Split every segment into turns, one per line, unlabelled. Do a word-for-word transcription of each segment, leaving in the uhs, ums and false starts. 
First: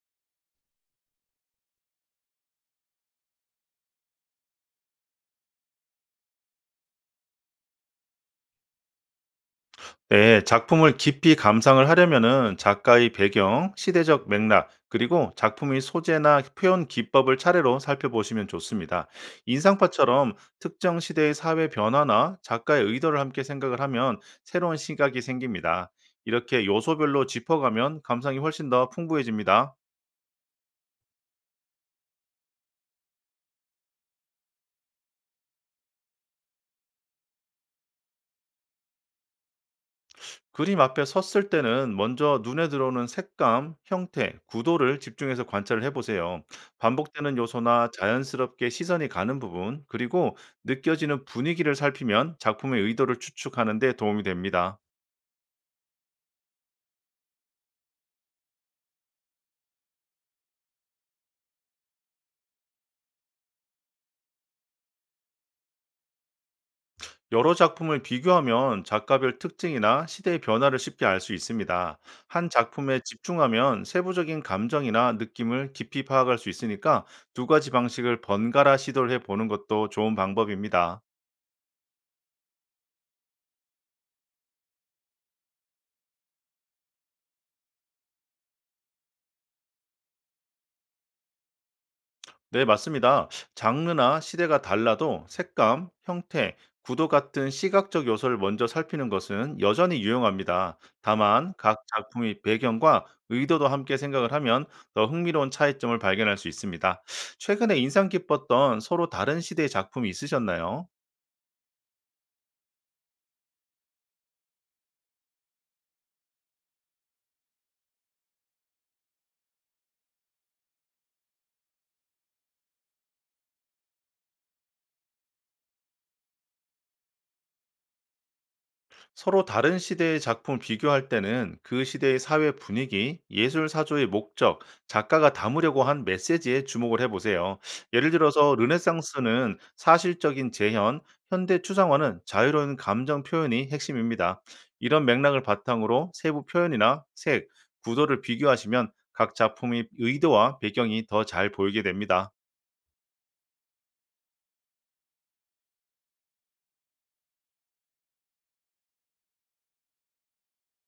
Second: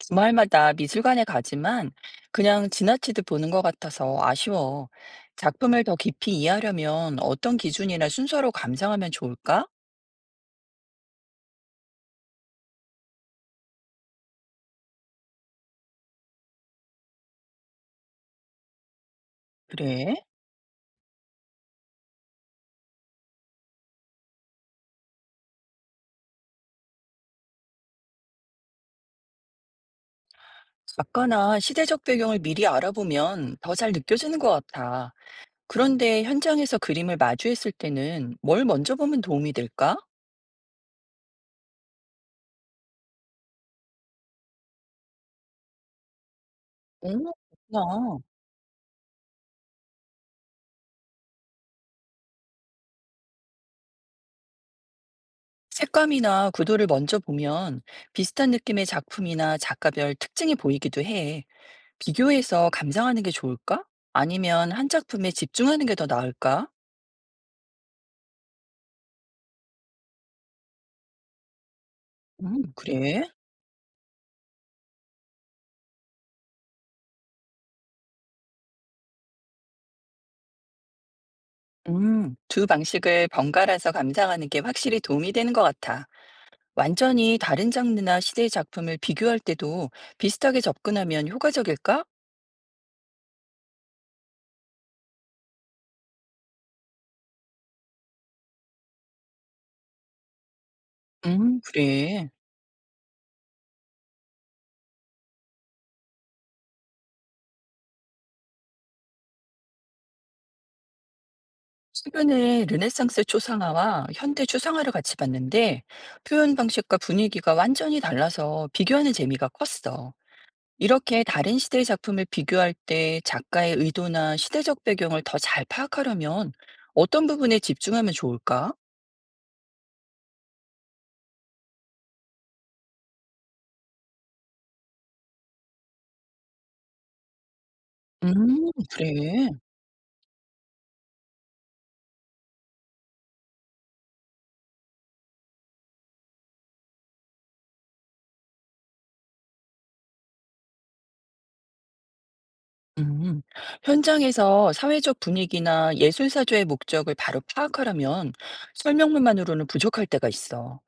주말마다 미술관에 가지만 그냥 지나치듯 보는 것 같아서 아쉬워. 작품을 더 깊이 이해하려면 어떤 기준이나 순서로 감상하면 좋을까?
네, 작품을 깊이 감상을 하려면은 작가의 배경, 시대적 맥락, 그리고 작품의 소재나 표현 기법을 차례로 살펴보시면 좋습니다.
그래?
인상파처럼 특정 시대의 사회 변화나 작가의 의도를 함께 생각을 하면 새로운 시각이 생깁니다. 이렇게 요소별로 짚어가면 감상이 훨씬 더 풍부해집니다.
작가나 시대적 배경을 미리 알아보면 더 잘 느껴지는 것 같아. 그런데 현장에서 그림을 마주했을 때는 뭘 먼저 보면 도움이 될까?
그림 앞에 섰을 때는 먼저 눈에 들어오는 색감, 형태, 구도를 집중해서 관찰을 해보세요.
오,
반복되는 요소나
그렇구나.
자연스럽게 시선이 가는 부분, 그리고 느껴지는 분위기를 살피면 작품의 의도를 추측하는 데 도움이 됩니다.
색감이나 구도를 먼저 보면 비슷한 느낌의 작품이나 작가별 특징이 보이기도 해. 비교해서 감상하는 게 좋을까? 아니면 한 작품에 집중하는 게 더 나을까?
여러 작품을 비교하면 작가별 특징이나 시대의 변화를 쉽게 알 수 있습니다. 한
음,
작품에
그래?
집중하면 세부적인 감정이나 느낌을 깊이 파악할 수 있으니까 두 가지 방식을 번갈아 시도를 해보는 것도 좋은 방법입니다.
음, 두 방식을 번갈아서 감상하는 게 확실히 도움이 되는 것 같아. 완전히 다른 장르나 시대의 작품을 비교할 때도 비슷하게 접근하면 효과적일까?
네, 맞습니다. 장르나 시대가 달라도 색감, 형태, 구도 같은 시각적 요소를 먼저 살피는 것은 여전히 유용합니다. 다만,
음,
각
그래.
작품의 배경과 의도도 함께 생각을 하면 더 흥미로운 차이점을 발견할 수 있습니다. 최근에 인상 깊었던 서로 다른 시대의 작품이 있으셨나요?
최근에 르네상스 초상화와 현대 추상화를 같이 봤는데 표현 방식과 분위기가 완전히 달라서 비교하는 재미가 컸어. 이렇게 다른 시대의 작품을 비교할 때 작가의 의도나 시대적 배경을 더 잘 파악하려면 어떤 부분에 집중하면 좋을까?
서로 다른 시대의 작품을 비교할 때는 그 시대의 사회 분위기, 예술 사조의 목적, 작가가 담으려고 한 메시지에 주목을 해보세요. 예를
음,
들어서
그래.
르네상스는 사실적인 재현, 현대 추상화는 자유로운 감정 표현이 핵심입니다. 이런 맥락을 바탕으로 세부 표현이나 색, 구도를 비교하시면 각 작품의 의도와 배경이 더 잘 보이게 됩니다.
음. 현장에서 사회적 분위기나 예술사조의 목적을 바로 파악하려면 설명문만으로는 부족할 때가 있어.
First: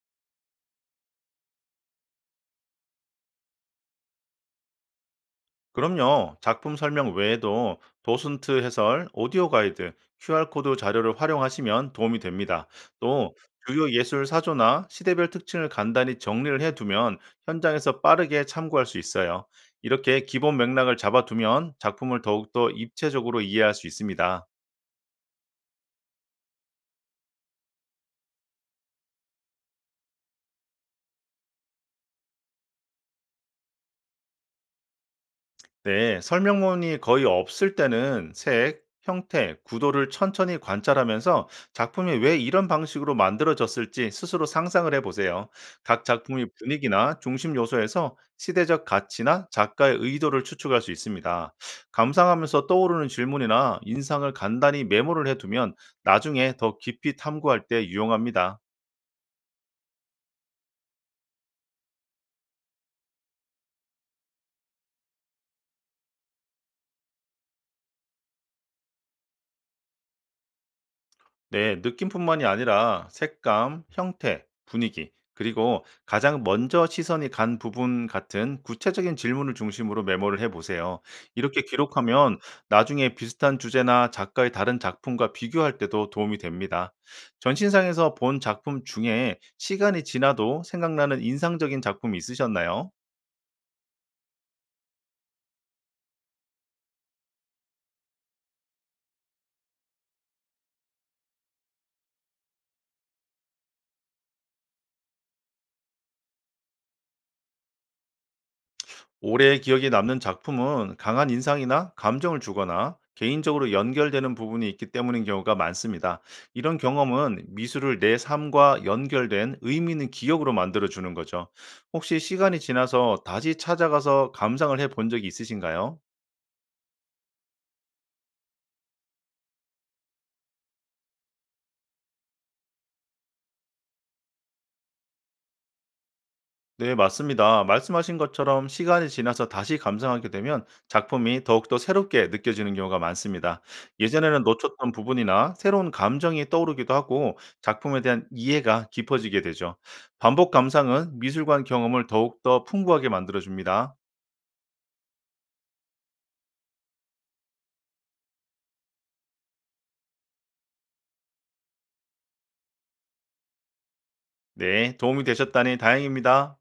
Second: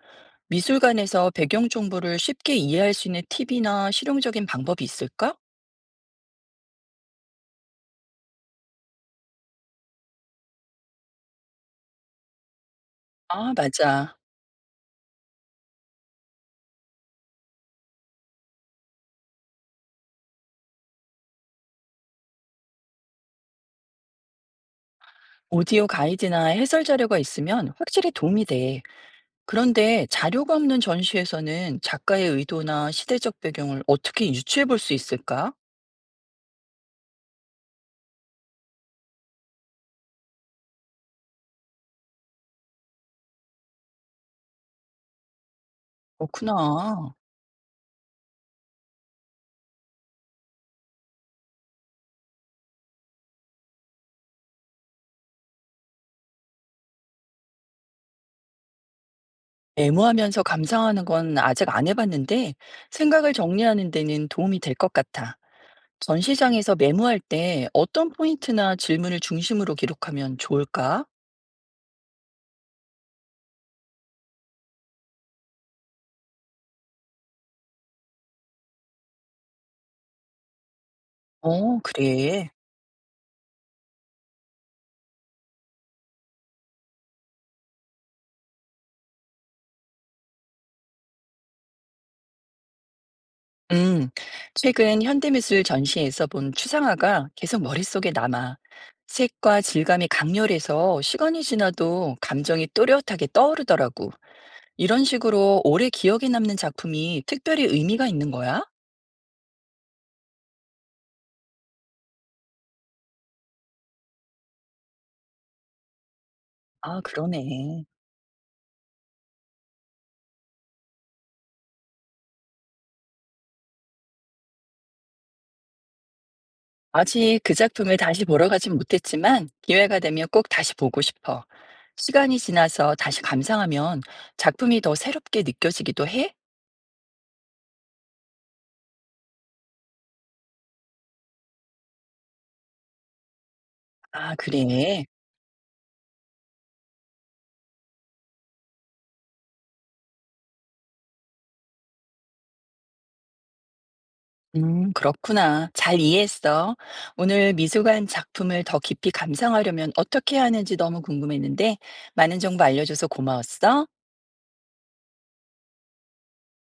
미술관에서 배경 정보를 쉽게 이해할 수 있는 팁이나 실용적인 방법이 있을까?
그럼요. 작품 설명 외에도 도슨트 해설, 오디오 가이드, 큐알코드 자료를 활용하시면 도움이 됩니다. 또
아,
주요
맞아.
예술 사조나 시대별 특징을 간단히 정리를 해두면 현장에서 빠르게 참고할 수 있어요. 이렇게 기본 맥락을 잡아두면 작품을 더욱더 입체적으로 이해할 수 있습니다.
오디오 가이드나 해설 자료가 있으면 확실히 도움이 돼. 그런데 자료가 없는 전시에서는 작가의 의도나 시대적 배경을 어떻게 유추해 볼 수 있을까?
네, 설명문이 거의 없을 때는 색, 형태, 구도를 천천히 관찰하면서 작품이 왜 이런 방식으로 만들어졌을지 스스로 상상을 해보세요. 각 작품의
그렇구나.
분위기나 중심 요소에서 시대적 가치나 작가의 의도를 추측할 수 있습니다. 감상하면서 떠오르는 질문이나 인상을 간단히 메모를 해두면 나중에 더 깊이 탐구할 때 유용합니다.
메모하면서 감상하는 건 아직 안 해봤는데 생각을 정리하는 데는 도움이 될 것 같아. 전시장에서 메모할 때 어떤 포인트나 질문을 중심으로 기록하면 좋을까?
네, 느낌뿐만이 아니라 색감, 형태, 분위기, 그리고 가장 먼저 시선이 간 부분 같은 구체적인 질문을 중심으로 메모를 해보세요. 이렇게
어,
기록하면
그래.
나중에 비슷한 주제나 작가의 다른 작품과 비교할 때도 도움이 됩니다. 전신상에서 본 작품 중에 시간이 지나도 생각나는 인상적인 작품이 있으셨나요?
음, 최근 현대미술 전시에서 본 추상화가 계속 머릿속에 남아. 색과 질감이 강렬해서 시간이 지나도 감정이 또렷하게 떠오르더라고. 이런 식으로 오래 기억에 남는 작품이 특별히 의미가 있는 거야?
올해 기억에 남는 작품은 강한 인상이나 감정을 주거나 개인적으로 연결되는 부분이 있기 때문인 경우가 많습니다. 이런
아,
경험은
그러네.
미술을 내 삶과 연결된 의미 있는 기억으로 만들어 주는 거죠. 혹시 시간이 지나서 다시 찾아가서 감상을 해 본 적이 있으신가요?
아직 그 작품을 다시 보러 가진 못했지만 기회가 되면 꼭 다시 보고 싶어. 시간이 지나서 다시 감상하면 작품이 더 새롭게 느껴지기도 해?
네, 맞습니다. 말씀하신 것처럼 시간이 지나서 다시 감상하게 되면 작품이 더욱더 새롭게 느껴지는 경우가 많습니다.
아,
예전에는 놓쳤던
그래.
부분이나 새로운 감정이 떠오르기도 하고 작품에 대한 이해가 깊어지게 되죠. 반복 감상은 미술관 경험을 더욱더 풍부하게 만들어줍니다.
음, 그렇구나. 잘 이해했어. 오늘 미술관 작품을 더 깊이 감상하려면 어떻게 해야 하는지 너무 궁금했는데, 많은 정보 알려줘서 고마웠어.
네, 도움이 되셨다니 다행입니다.